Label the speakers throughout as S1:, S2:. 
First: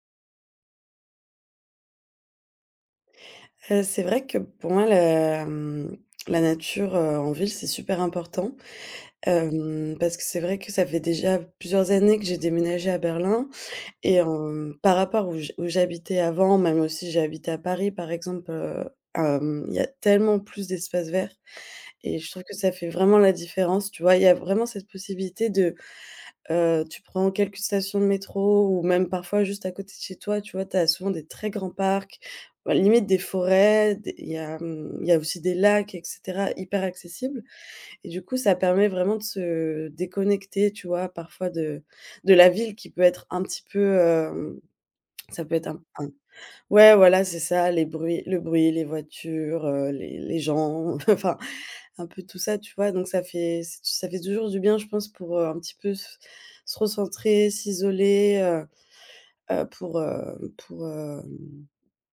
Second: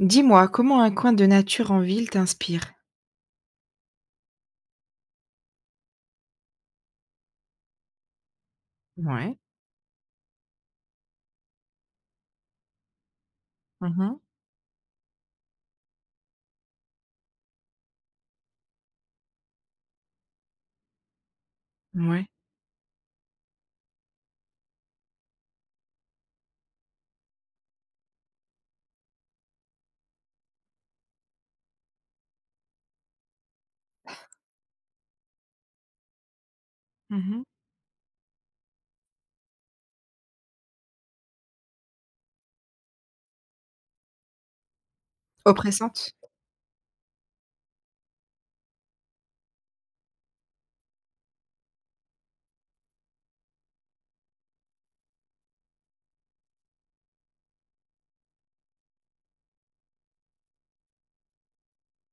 S1: Dis-moi, comment un coin de nature en ville t'inspire?
S2: C'est vrai que pour moi la nature, en ville, c'est super important.
S1: Ouais.
S2: Parce que c'est vrai que ça fait déjà plusieurs années que j'ai déménagé à Berlin
S1: Mmh
S2: et
S1: mh.
S2: par rapport où j'habitais avant, même aussi j'ai habité à Paris par exemple, il y a tellement plus d'espaces verts et
S1: Mouais.
S2: je trouve que ça fait vraiment la différence, tu vois? Il y a vraiment cette possibilité de… Tu prends quelques stations de métro ou même parfois juste à côté de chez toi, tu vois? Tu as souvent des très grands parcs, bah, limite des forêts, des il y a, mmh, il y a aussi des lacs et cetera, hyper accessibles
S1: Mmh.
S2: et du coup, ça permet vraiment de se déconnecter, tu vois? Parfois de la ville qui peut être un petit peu, ça peut être un…
S1: Oppressante?
S2: ouais, voilà, c'est ça, les bruits le bruit, les voitures, les gens, enfin un peu tout ça, tu vois? Donc ça fait toujours du bien, je pense, pour, un petit peu se se recentrer, s'isoler, pour,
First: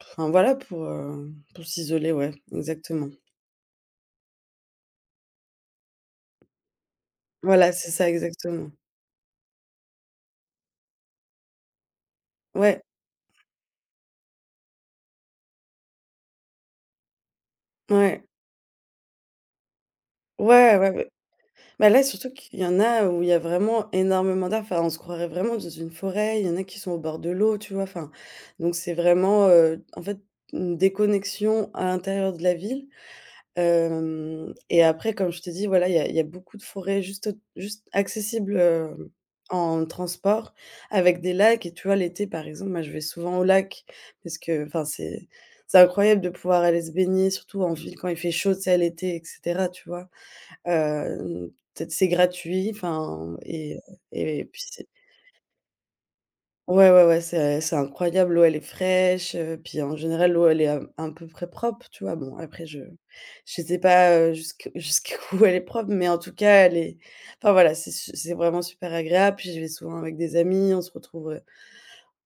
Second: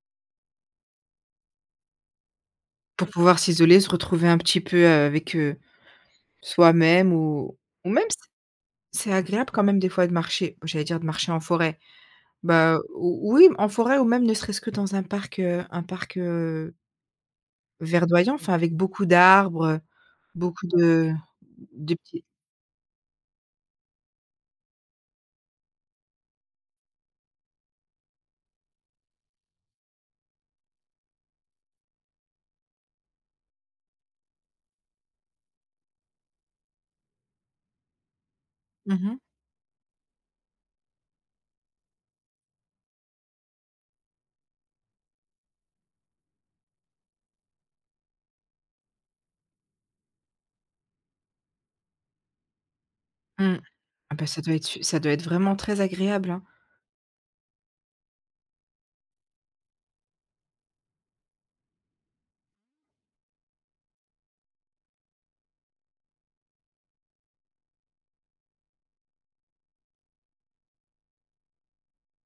S2: enfin voilà, pour s'isoler, ouais,
S1: Pour
S2: exactement.
S1: pouvoir s'isoler, se retrouver un petit peu, avec, soi-même ou
S2: Voilà,
S1: ou
S2: c'est
S1: même
S2: ça,
S1: c
S2: exactement.
S1: c'est agréable quand même des fois de marcher, j'allais dire de marcher en forêt. Bah,
S2: Ouais,
S1: ou oui, en forêt ou même ne serait-ce que dans un parc,
S2: ouais.
S1: verdoyant, enfin avec beaucoup d'arbres, beaucoup
S2: Ouais, ouais, ouais.
S1: de
S2: Bah,
S1: de
S2: là,
S1: petits
S2: surtout qu'il y en a où il y a vraiment énormément d'arbres, enfin, on se croirait vraiment dans une forêt, il y en a qui sont au bord de l'eau, tu vois? Enfin, donc c'est vraiment, en fait, une déconnexion à l'intérieur de la ville. Hem Et après, comme je te dis, voilà, il y a beaucoup de forêts juste accessibles,
S1: Mmh mh.
S2: en transport avec des lacs et tu vois, l'été, par exemple, moi, je vais souvent au lac parce que enfin, c'est incroyable de pouvoir aller se baigner, surtout en ville quand il fait chaud, tu sais, à l'été et cetera, tu vois? Hem, t C'est gratuit, enfin
S1: Mmh. Ah bah, ça
S2: et
S1: doit
S2: puis
S1: être su
S2: c'est…
S1: ça doit être vraiment très agréable, hein.
S2: Ouais, ouais, ouais, c'est incroyable, l'eau elle est fraîche, puis en général l'eau elle est à peu près propre, tu vois? Bon après je sais pas, jusque jusqu'où elle est propre, mais en tout cas elle est… enfin voilà, c'est vraiment super agréable, puis j'y vais souvent avec des amis,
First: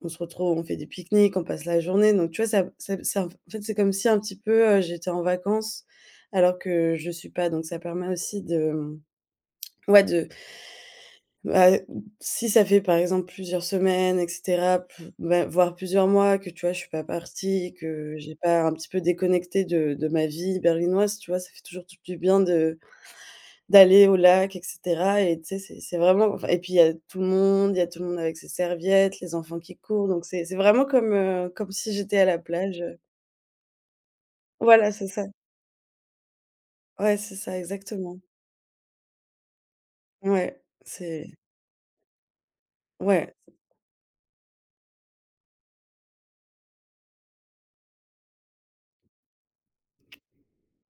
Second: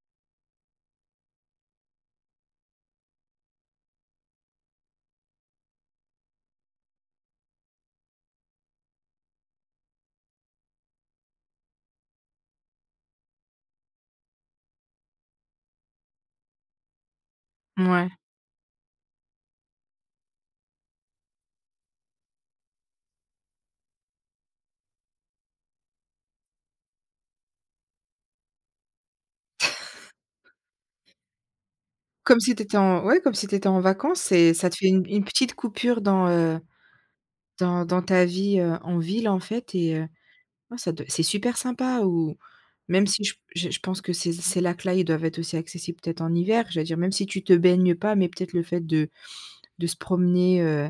S2: on se retrouve, on fait des pique-niques, on passe la journée, donc tu vois? Ça en fait, c'est comme si un petit peu, j'étais en vacances alors que je suis pas, donc ça permet aussi de, ouais de… bah, si ça fait par exemple plusieurs semaines et cetera, p bah, voire plusieurs mois que, tu vois, je suis pas partie, que j'ai pas un petit peu déconnecté de ma vie berlinoise, tu vois? Ça fait toujours tout du bien de d'aller au lac et cetera et tu sais, c'est vraiment enfin et puis il y a tout le monde avec ses serviettes, les enfants qui courent, donc c'est vraiment comme, comme si j'étais à
S1: Comme
S2: la
S1: si tu étais
S2: plage,
S1: en, ouais, comme si tu étais en vacances, et ça te fait
S2: voilà,
S1: une
S2: c'est ça.
S1: petite coupure dans,
S2: Ouais, c'est ça,
S1: dans
S2: exactement.
S1: ta vie, en ville, en fait. Et
S2: Ouais,
S1: ouais, ça doit, c'est
S2: c'est…
S1: super sympa. Ou même si
S2: ouais,
S1: je pense que ces lacs-là, ils doivent être aussi accessibles peut-être en hiver. J'allais dire, même si tu te baignes pas, mais peut-être le fait de se promener,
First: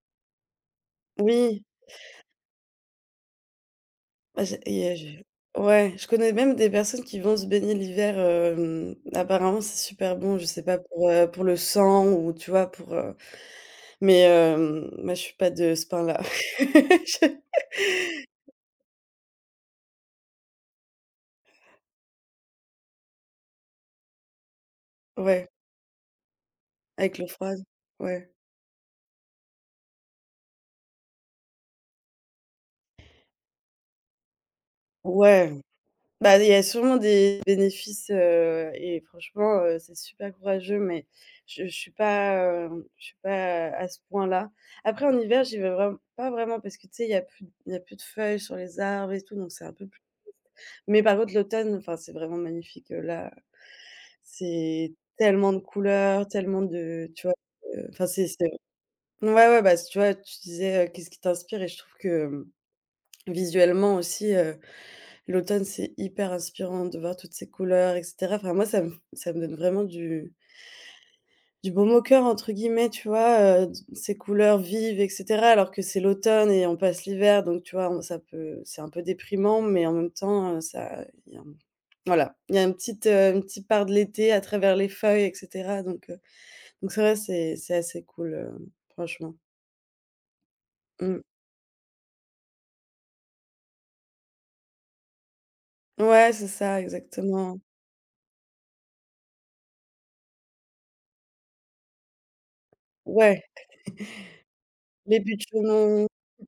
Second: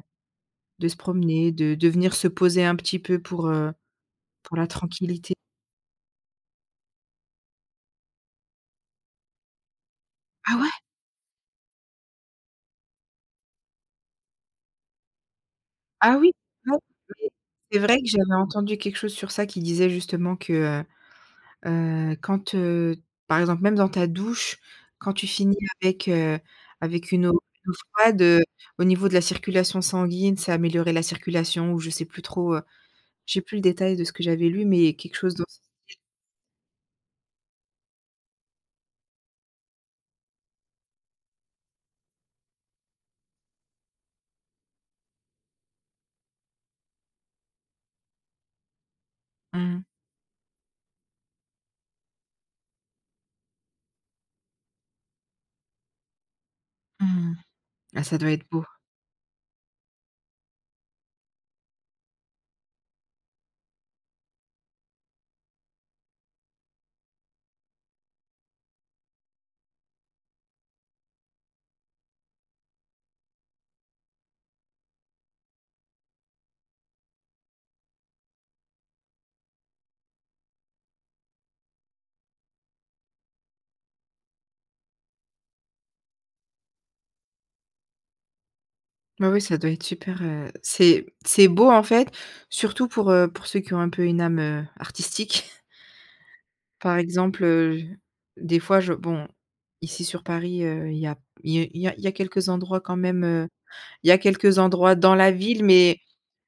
S1: de se promener,
S2: oui.
S1: de venir se poser un petit peu
S2: Bah,
S1: pour
S2: j'ai
S1: la
S2: et
S1: tranquillité.
S2: je ouais, je connais même des personnes qui vont se baigner l'hiver, apparemment c'est super bon, je
S1: Ah
S2: sais
S1: ouais?
S2: pas pour, pour le sang ou tu vois pour, mais moi je suis pas de ce
S1: Ah
S2: pain-là.
S1: oui? Ouais, mais
S2: Je
S1: c'est vrai que j'avais entendu quelque chose sur ça qui disait justement que, quand, par exemple, même dans ta douche, quand tu
S2: ouais,
S1: finis avec, avec
S2: avec l'eau froide,
S1: une eau froide,
S2: ouais.
S1: au niveau de la circulation sanguine, ça améliorait la circulation, ou je sais plus trop, j'ai plus le détail de ce que j'avais lu, mais quelque chose dans
S2: Ouais,
S1: ce.
S2: bah, il y a sûrement des bénéfices, et franchement, c'est super courageux mais je je suis pas, je suis pas à ce point-là. Après en hiver, j'y vais vraiment pas vraiment parce que tu sais, il y a plus de feuilles sur les arbres et tout donc c'est un
S1: Mmh.
S2: peu… Mais par contre, l'automne, enfin, c'est vraiment magnifique, là, c'est tellement de couleurs, tellement de… tu
S1: Mmh.
S2: vois?
S1: Ah,
S2: Enfin,
S1: ça
S2: c'est
S1: doit
S2: c'est
S1: être beau.
S2: ouais, ouais, bah, tu vois, tu disais, qu'est-ce qui t'inspire? Et je trouve que, visuellement aussi, l'automne, c'est hyper inspirant de voir toutes ces couleurs et cetera. Enfin, moi, ça me donne vraiment «du baume au cœur» entre guillemets, tu vois? D Ces couleurs vives et cetera, alors que c'est l'automne et on passe l'hiver, donc tu vois, on ça peut c'est un peu déprimant, mais en même temps, ça il y a… Voilà, il y a une petite part de l'été à travers les feuilles et cetera donc c'est vrai, c'est assez cool,
S1: Oui,
S2: franchement.
S1: oui, ça doit être super, c'est
S2: Mmh.
S1: beau, en fait, surtout pour ceux qui ont un peu une âme, artistique.
S2: Ouais, c'est ça,
S1: Par exemple,
S2: exactement.
S1: des fois, je, bon, ici sur Paris, il y a il y a quelques endroits quand même,
S2: Ouais,
S1: Il y a quelques endroits dans
S2: les
S1: la
S2: buts de
S1: ville,
S2: Chaumont,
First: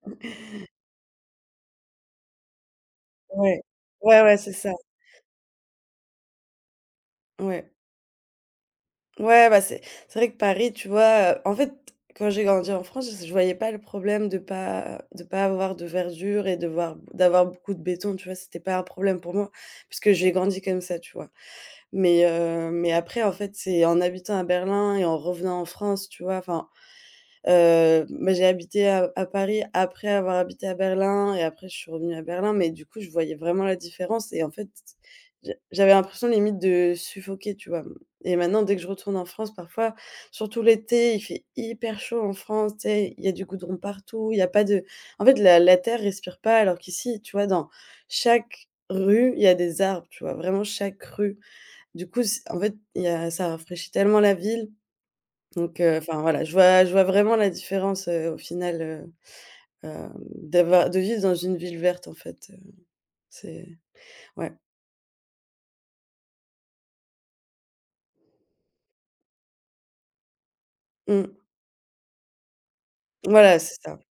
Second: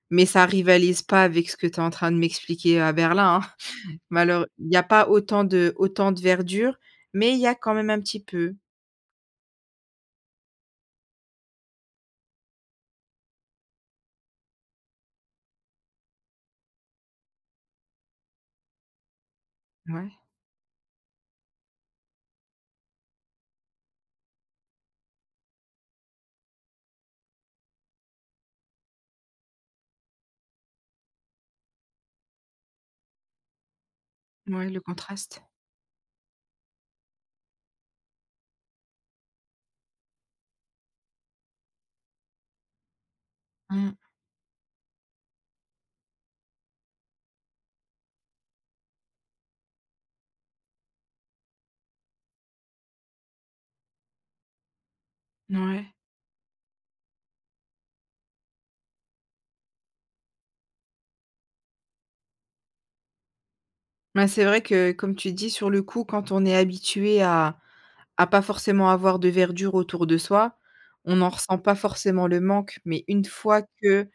S1: mais ça rivalise pas avec ce que tu es en train de m'expliquer à Berlin,
S2: ouais.
S1: hein.
S2: Ouais, ouais,
S1: Malheure
S2: c'est
S1: Il
S2: ça,
S1: y a pas autant de autant de verdure, mais il y a
S2: ouais.
S1: quand même un petit peu.
S2: Ouais, bah, c'est vrai que Paris, tu vois, en fait, quand j'ai grandi en France, je voyais pas le problème de pas avoir de verdure et de voir d'avoir beaucoup de béton, tu vois? C'était pas un problème pour moi
S1: Ouais,
S2: puisque j'ai grandi comme ça, tu vois? Mais après en fait, c'est en habitant à Berlin et en revenant en France, tu vois? Enfin, bah, j'ai habité à Paris après avoir habité à Berlin et après je suis revenue à Berlin, mais du coup, je voyais vraiment la différence et en fait,
S1: ouais, le contraste.
S2: j'avais l'impression limite de suffoquer, tu vois? Et maintenant dès que je retourne en France parfois, surtout l'été, il fait hyper chaud en France, tu sais? Il y a du goudron
S1: Mmh,
S2: partout, il y a pas de… en fait, la terre respire pas alors qu'ici, tu vois? Dans chaque rue, il y a des arbres, tu vois? Vraiment chaque rue. Du coup, c en fait, il y a ça rafraîchit tellement la ville, donc
S1: ouais.
S2: enfin voilà, je vois vraiment la différence, au final, d'avoir de vivre dans une ville verte en fait, c'est…
S1: Bah, c'est
S2: ouais.
S1: vrai que, comme tu dis, sur le coup, quand on est habitué à pas forcément avoir de verdure autour de soi, on n'en
S2: Mmh.
S1: ressent pas forcément le manque, mais une
S2: Voilà,
S1: fois
S2: c'est ça.
S1: que,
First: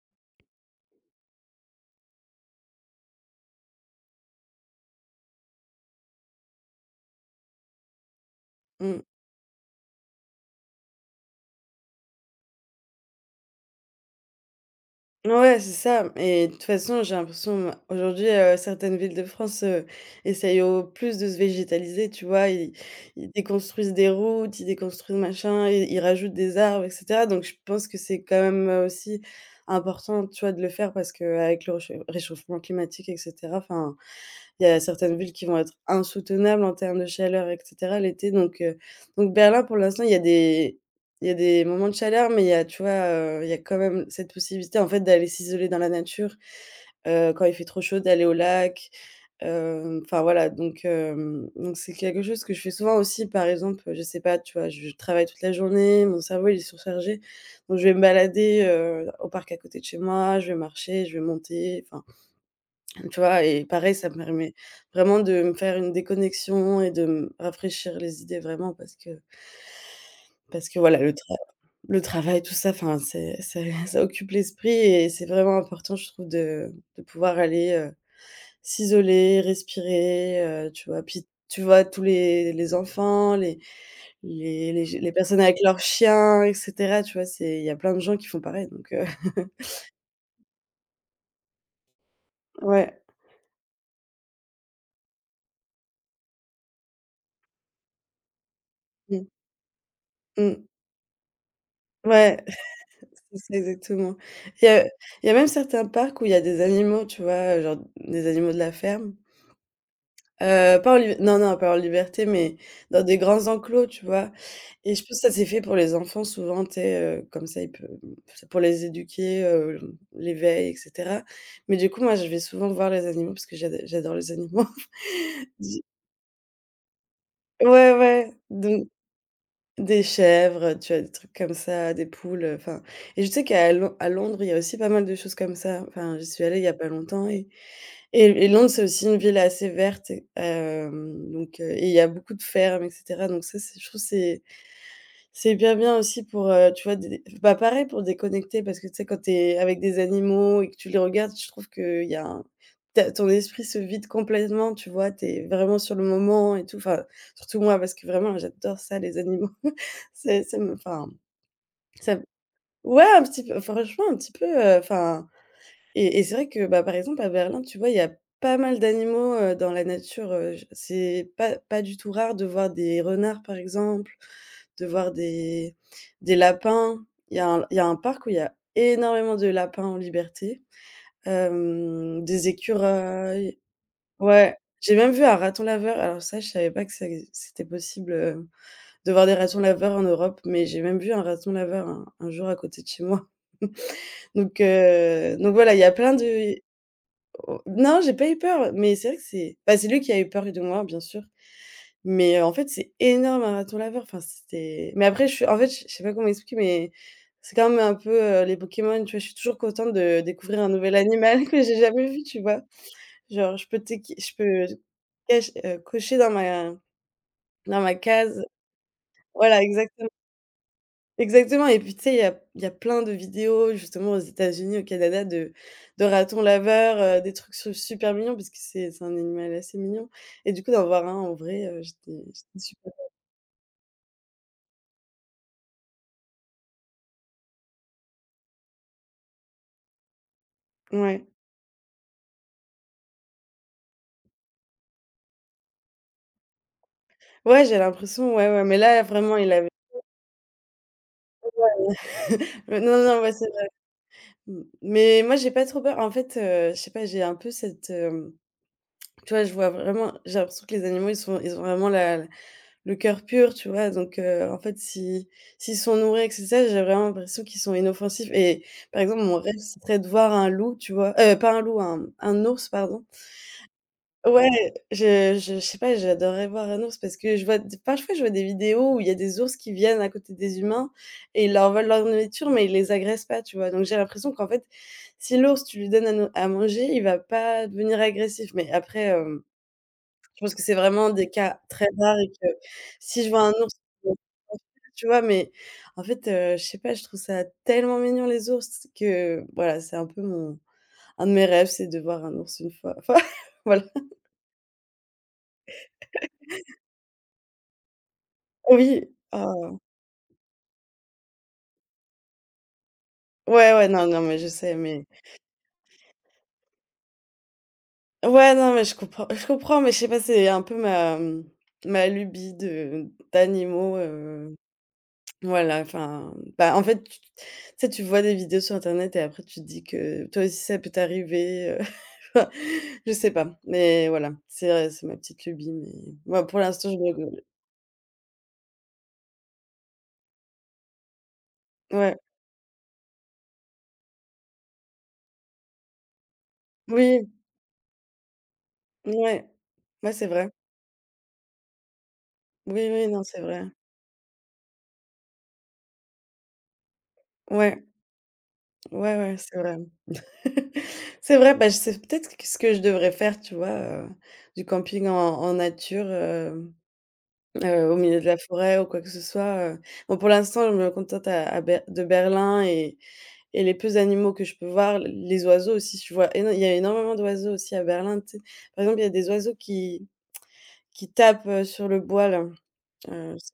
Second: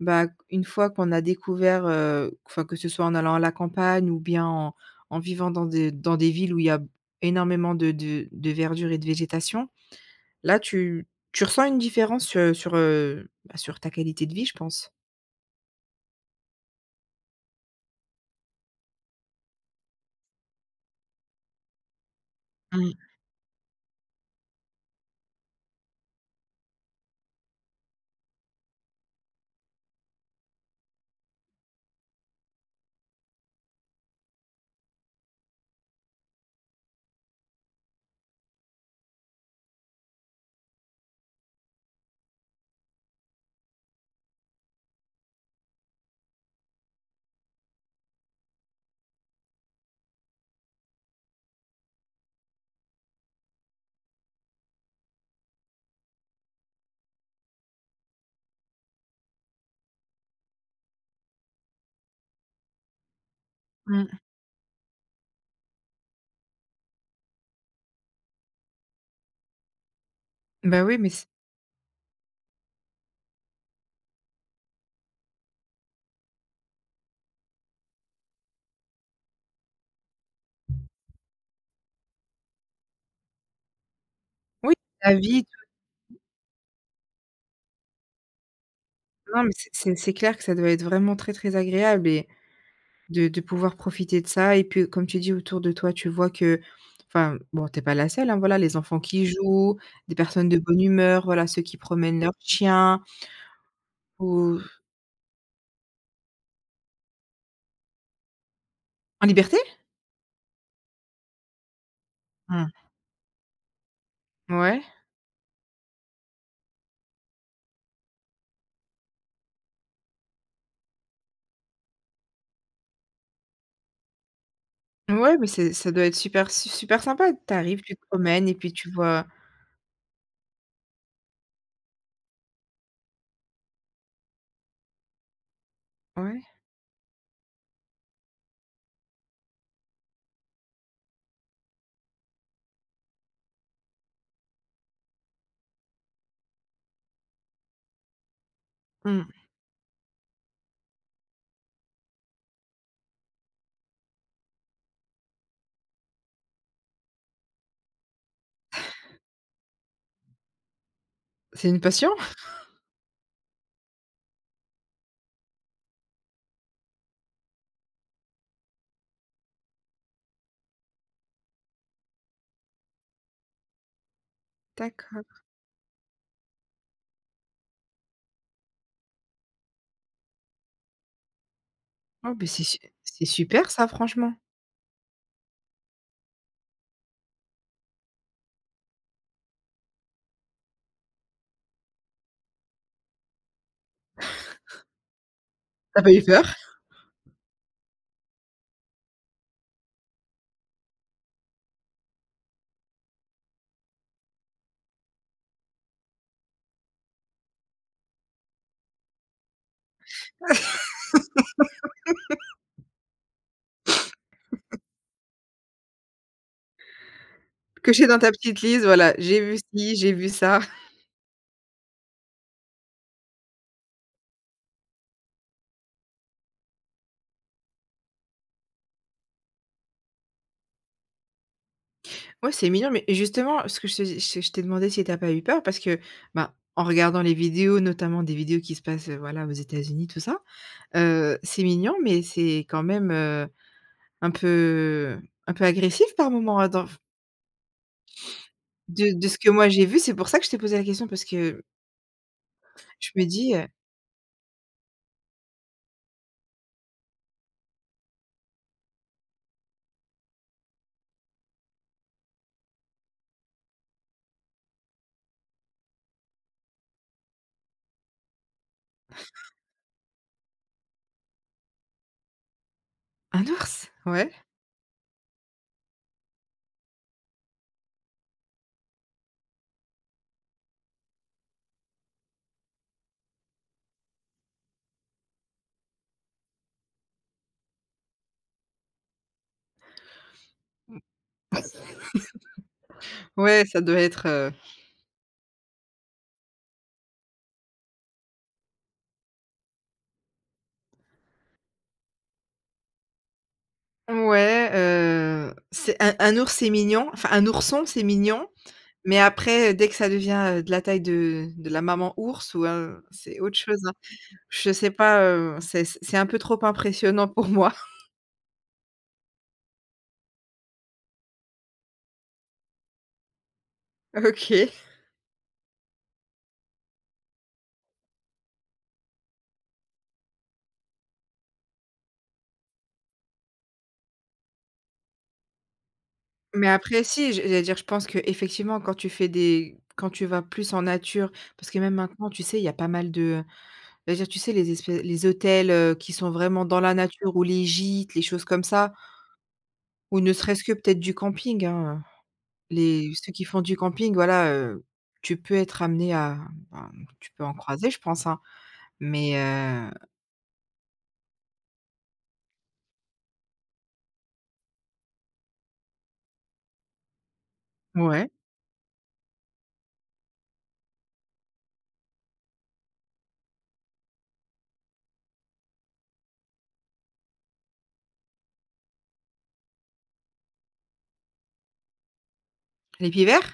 S1: bah, une fois qu'on a découvert, enfin, que ce soit en allant à la campagne, ou bien en vivant dans des villes où il y a énormément de verdure et
S2: Mmh.
S1: de végétation, là, tu ressens une différence, sur bah, sur ta qualité de vie, je pense.
S2: Ouais, c'est ça et de toute façon, j'ai l'impression aujourd'hui, certaines villes de France, essayent au plus de se végétaliser, tu vois?
S1: Mmh.
S2: Ils déconstruisent des routes, ils déconstruisent machin, ils rajoutent des arbres et cetera donc je pense que c'est quand même, aussi important, tu vois, de le faire parce qu'avec le réchauffement climatique et cetera, enfin, il y a certaines villes qui vont être insoutenables en termes de chaleur et cetera l'été donc Berlin pour l'instant il y a des moments de chaleur mais il y a tu vois, il y a quand même cette possibilité en fait d'aller s'isoler dans la nature, quand il fait trop chaud d'aller au lac, enfin voilà donc donc c'est quelque chose que je fais souvent aussi par exemple, je sais pas tu vois, je travaille toute la journée, mon cerveau il est surchargé donc je vais me balader, au parc à côté de chez moi, je vais marcher, je vais monter, enfin tu vois? Et pareil, ça
S1: Mmh.
S2: me permet vraiment de me faire une déconnexion et de me rafraîchir les idées vraiment parce que
S1: Bah, oui,
S2: voilà,
S1: mais c,
S2: le travail, tout ça, enfin, c'est ça occupe l'esprit et c'est vraiment important, je trouve, de pouvoir aller, s'isoler, respirer, tu vois? Puis, tu vois, tous les enfants, les
S1: oui,
S2: les les les
S1: la
S2: personnes
S1: vie,
S2: avec leurs chiens et cetera, tu vois? C'est il y a plein de gens qui font pareil donc
S1: tout- non, mais c'est clair que ça doit être vraiment très, très agréable. Et
S2: ouais.
S1: de pouvoir profiter de ça. Et puis, comme tu dis, autour de toi, tu vois que, enfin, bon, t'es pas la seule, hein, voilà, les enfants
S2: Mmh.
S1: qui jouent, des personnes de
S2: Mmh.
S1: bonne humeur, voilà, ceux qui promènent leurs
S2: Ouais.
S1: chiens
S2: C'est ça, exactement.
S1: ou
S2: Il y a il y a même certains parcs où il y a des animaux, tu vois? Genre des animaux de la ferme.
S1: en liberté?
S2: Pas en lib non, non, pas en liberté, mais
S1: Mmh.
S2: dans des grands enclos, tu vois?
S1: Ouais.
S2: Et je pense que ça c'est fait pour les enfants souvent, tu sais, comme ça ils peu c'est pour les éduquer, l'éveil et cetera. Mais du coup, moi, je vais souvent voir les animaux parce que j'adore les animaux.
S1: Ouais, mais c'est, ça doit être super su super sympa. Tu arrives,
S2: ouais,
S1: tu te
S2: ouais,
S1: promènes et puis
S2: donc…
S1: tu vois.
S2: Des chèvres, tu as des trucs comme ça, des poules, enfin et je sais qu'à Lon à Londres, il y a aussi pas mal de choses comme ça. Enfin, j'y
S1: Ouais.
S2: suis allée il y a pas longtemps et et Londres, c'est aussi une ville assez verte et donc et il y a beaucoup de fermes et cetera, donc ça, c'est je trouve que c'est bien aussi pour, tu vois, dé bah, pareil pour déconnecter parce que, tu sais, quand
S1: Mmh.
S2: tu es avec des animaux et que tu les regardes, je trouve qu'il y a un… tu as ton esprit se vide complètement, tu vois? Tu es vraiment sur le moment et tout, enfin, surtout moi parce que vraiment j'adore ça les animaux. C'est ça me enfin,
S1: C'est une passion?
S2: ça me Ouais, un petit peu, franchement un petit peu, enfin. Et c'est vrai que, bah, par exemple à Berlin, tu vois, il y a pas mal d'animaux, dans la nature, je c'est pas du tout rare de voir des renards, par exemple, de voir
S1: D'accord.
S2: des lapins. Il y a un parc où il y a énormément de lapins en liberté,
S1: Oh, beh,
S2: des
S1: c'est su c'est
S2: écureuils.
S1: super ça, franchement.
S2: Ouais, j'ai même vu un raton laveur. Alors ça, je savais pas que ça exis c'était possible, de voir des ratons laveurs en Europe, mais j'ai même vu un raton laveur un jour à côté de chez moi. Donc voilà, il y a
S1: Tu as pas
S2: plein
S1: eu peur?
S2: de... Oh non, j'ai pas eu peur, mais c'est vrai que c'est bah, c'est lui qui a eu peur de moi, bien sûr. Mais en fait, c'est énorme un raton laveur, enfin c'était... mais après je suis en fait, je sais pas comment expliquer, mais c'est quand même un peu, les Pokémon, tu vois? Je suis toujours contente de découvrir un nouvel animal que j'ai jamais vu, tu vois? Je peux cache cocher dans ma
S1: Cocher dans ta
S2: case.
S1: petite liste, voilà, j'ai vu
S2: Voilà,
S1: ci,
S2: exactement,
S1: j'ai vu ça.
S2: exactement. Et puis tu sais, il y a plein de vidéos justement aux États-Unis, au Canada, de ratons laveurs, des trucs su super mignons parce que c'est un animal assez mignon et du coup, d'en voir un en vrai,
S1: Ouais,
S2: j'étais
S1: c'est mignon,
S2: super.
S1: mais justement, ce que je te dis, je t'ai demandé si t'as pas eu peur parce que, ben, en regardant les vidéos, notamment des vidéos qui se passent, voilà, aux États-Unis, tout ça,
S2: Ouais.
S1: c'est mignon, mais c'est quand même, un peu agressif par moment, hein, dans
S2: Ouais, j'ai l'impression, ouais, ouais, mais là,
S1: de ce
S2: vraiment,
S1: que
S2: il
S1: moi
S2: avait...
S1: j'ai vu. C'est pour ça que je t'ai posé la question, parce que
S2: Non,
S1: je
S2: non,
S1: me
S2: ouais, c'est
S1: dis,
S2: vrai. Mmh, mais moi, j'ai pas trop peur. En fait, je sais pas, j'ai un peu cette, tu vois, je vois vraiment j'ai l'impression que les animaux, ils ont vraiment le cœur pur, tu vois? Donc en fait, si s'ils sont nourris avec ça, j'ai vraiment l'impression qu'ils sont inoffensifs et par exemple, mon rêve, ce serait de voir un loup, tu vois? Pas un loup, un ours, pardon.
S1: «Un ours?» Ouais,
S2: Ouais, je sais pas, j'adorerais voir un ours parce que je vois d parfois je vois des vidéos où il y a des ours qui viennent à côté des humains et ils leur volent leur nourriture, mais ils les agressent pas, tu vois? Donc j'ai l'impression qu'en fait, si l'ours, tu lui donnes à manger, il va pas devenir agressif. Mais après, je pense que c'est vraiment des cas très rares et que si je vois un
S1: ouais,
S2: ours,
S1: ça doit être,
S2: tu vois? Mais en fait, je sais pas, je trouve ça tellement mignon les ours que voilà, c'est un peu mon... un de mes rêves, c'est de voir un ours une fois. Enfin, voilà.
S1: ouais, c'est un ours, c'est mignon, enfin un ourson, c'est mignon.
S2: Oui.
S1: Mais après,
S2: Oh,
S1: dès que ça devient, de la taille de la maman ours, ou c'est autre
S2: ouais,
S1: chose,
S2: ouais,
S1: hein.
S2: non, non, mais je
S1: Je
S2: sais,
S1: sais
S2: mais...
S1: pas, c'est un peu trop impressionnant pour moi.
S2: Ouais, non, mais je comprends, mais je sais pas, c'est un peu ma, mmh, ma lubie de d'animaux,
S1: OK.
S2: voilà, enfin, bah, en fait, tu sais, tu vois des vidéos sur internet et après tu te dis que toi aussi ça peut t'arriver, heu. Je sais pas, mais voilà, c'est ma petite lubie, mais moi pour
S1: Mais
S2: l'instant, je
S1: après si,
S2: rigole.
S1: j'allais dire, je pense que effectivement, quand tu fais des, quand tu vas plus en nature, parce que même
S2: Ouais,
S1: maintenant, tu sais, il y a pas mal de, j'allais dire, tu sais, les hôtels, qui sont vraiment dans la
S2: oui,
S1: nature, ou les gîtes, les choses comme ça,
S2: ouais, ouais,
S1: ou
S2: c'est
S1: ne
S2: vrai.
S1: serait-ce que peut-être du camping, hein,
S2: Oui, oui,
S1: les,
S2: non,
S1: ceux
S2: c'est
S1: qui font
S2: vrai.
S1: du camping, voilà, tu peux être amené à, ben, tu peux en
S2: Ouais,
S1: croiser, je pense, hein.
S2: ouais, ouais,
S1: Mais
S2: c'est vrai.
S1: heu.
S2: C'est vrai, bah, je c'est peut-être que ce que je devrais faire, tu vois, du camping en nature, au milieu de
S1: Ouais.
S2: la forêt ou quoi que ce soit. Bon, pour l'instant, je me contente à Ber de Berlin et les peu animaux que je peux voir, l les oiseaux aussi, je vois éno il y a énormément d'oiseaux aussi à Berlin, tu sais? Par exemple, il y a des oiseaux qui tapent, sur le bois là,
S1: Les pieds
S2: euh...
S1: verts?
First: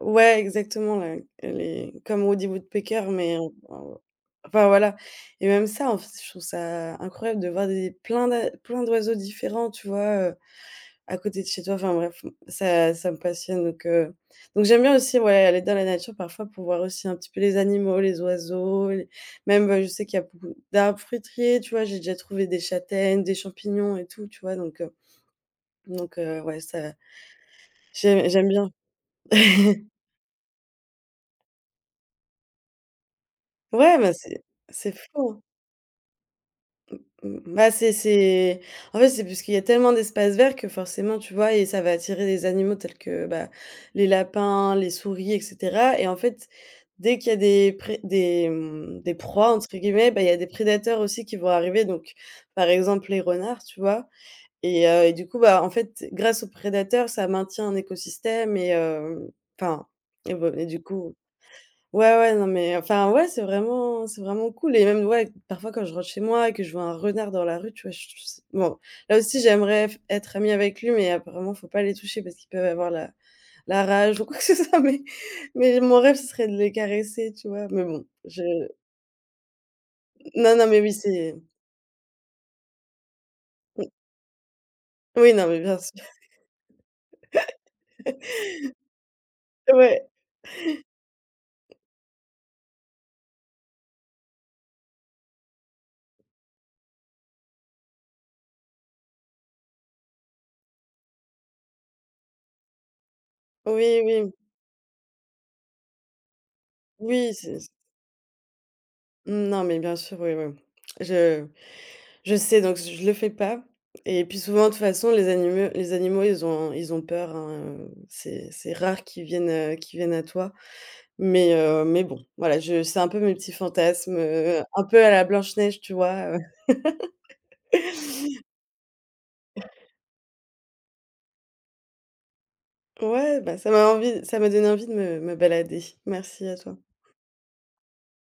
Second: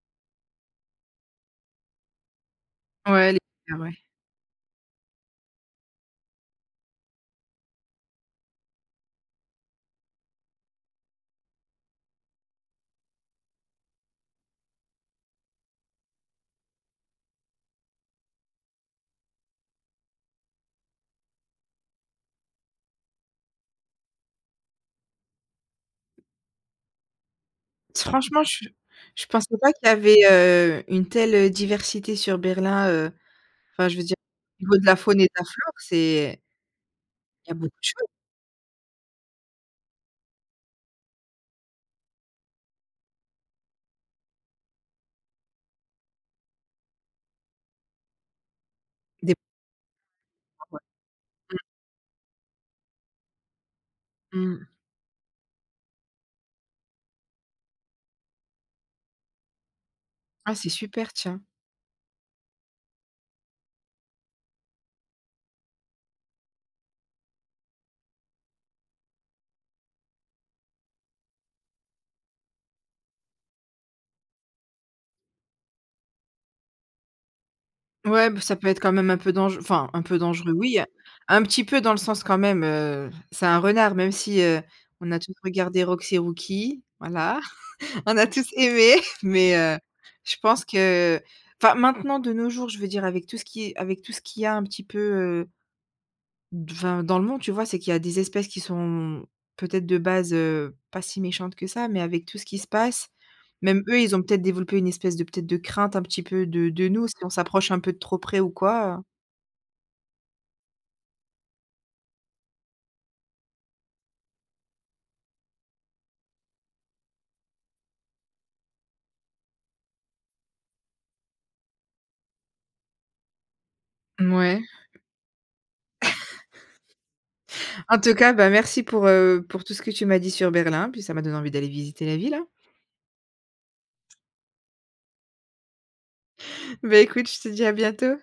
S2: Ouais, exactement, là, les... comme Woody Woodpecker,
S1: Ouais,
S2: mais
S1: les,
S2: en
S1: ah ouais.
S2: enfin, voilà. Et même ça, en fait, je trouve ça incroyable de voir des plein d'oiseaux différents, tu vois, à côté de chez toi. Enfin bref, ça me passionne, donc j'aime bien aussi, ouais, aller dans la nature parfois pour voir aussi un petit peu les animaux, les oiseaux, les... même, je sais qu'il y a beaucoup d'arbres fruitiers, tu vois? J'ai déjà trouvé des châtaignes, des champignons et tout, tu vois? Donc ouais, ça,
S1: Franchement,
S2: j'aime bien.
S1: je pensais pas qu'il y avait, une telle, diversité sur Berlin, enfin, je
S2: Ouais,
S1: veux
S2: bah,
S1: dire, au niveau de
S2: c'est
S1: la faune et
S2: fou,
S1: de
S2: hein.
S1: la flore, c'est,
S2: Mmh,
S1: il y a beaucoup
S2: bah,
S1: de choses,
S2: c'est... en fait, c'est parce qu'il y a tellement d'espaces verts que forcément, tu vois, et ça va attirer des animaux tels que, bah, les lapins, les souris et cetera. Et en fait, dès qu'il y a mmh, «des
S1: des points,
S2: proies» entre guillemets, bah, il y a des
S1: ouais.
S2: prédateurs aussi qui vont arriver, donc par exemple les renards, tu vois?
S1: Mmh mh.
S2: Et du coup, bah, en fait, grâce aux prédateurs, ça maintient un écosystème et enfin... et bah
S1: Ah,
S2: et
S1: c'est
S2: du
S1: super,
S2: coup...
S1: tiens.
S2: Ouais, ouais, non, mais enfin, ouais, c'est vraiment cool. Et même, ouais, parfois quand je rentre chez moi et que je vois un renard dans la rue, tu vois? Je bon, là aussi, j'aimerais f être amie avec lui, mais apparemment, faut pas les toucher parce qu'ils peuvent avoir la rage ou quoi que ce soit, mais... mais mon rêve, ce serait de les caresser, tu vois? Mais bon,
S1: Ouais, bah,
S2: je...
S1: ça peut être quand même un peu dangereux, enfin, un peu dangereux,
S2: Non, non,
S1: oui,
S2: mais
S1: hein.
S2: oui, c'est...
S1: Un petit peu dans le sens quand même, c'est un
S2: Mmh,
S1: renard, même si, on a tous
S2: oui, non, mais bien
S1: regardé
S2: sûr.
S1: Rox et Rookie, voilà. On a tous aimé, mais
S2: Ouais,
S1: je pense que, enfin, maintenant de nos jours, je veux dire, avec tout ce qui, avec tout ce qu'il y a un petit peu, d enfin dans le monde, tu vois? C'est qu'il y a des espèces qui sont peut-être de base, pas si méchantes que ça, mais avec tout ce qui se passe, même eux,
S2: oui,
S1: ils ont
S2: oui,
S1: peut-être développé une espèce de, peut-être de crainte un petit peu de nous, si on
S2: oui, c'est...
S1: s'approche un peu de trop près ou quoi.
S2: non, mais bien sûr, oui, oui. Je Je sais, donc je le fais pas. Et puis souvent, de toute façon, les animaux, ils ont peur, hein, c'est rare qu'ils viennent à toi. Mais mais bon, voilà, je c'est un peu mes petits fantasmes,
S1: Mouais.
S2: un peu à la Blanche Neige, tu vois, heu?
S1: En tout cas, bah, merci pour tout ce que tu m'as dit sur Berlin, puis ça m'a donné envie d'aller visiter la ville, hein.
S2: Ouais, bah, ça m'a donné envie de me balader. Merci à toi.
S1: Bah, écoute, je te dis à bientôt.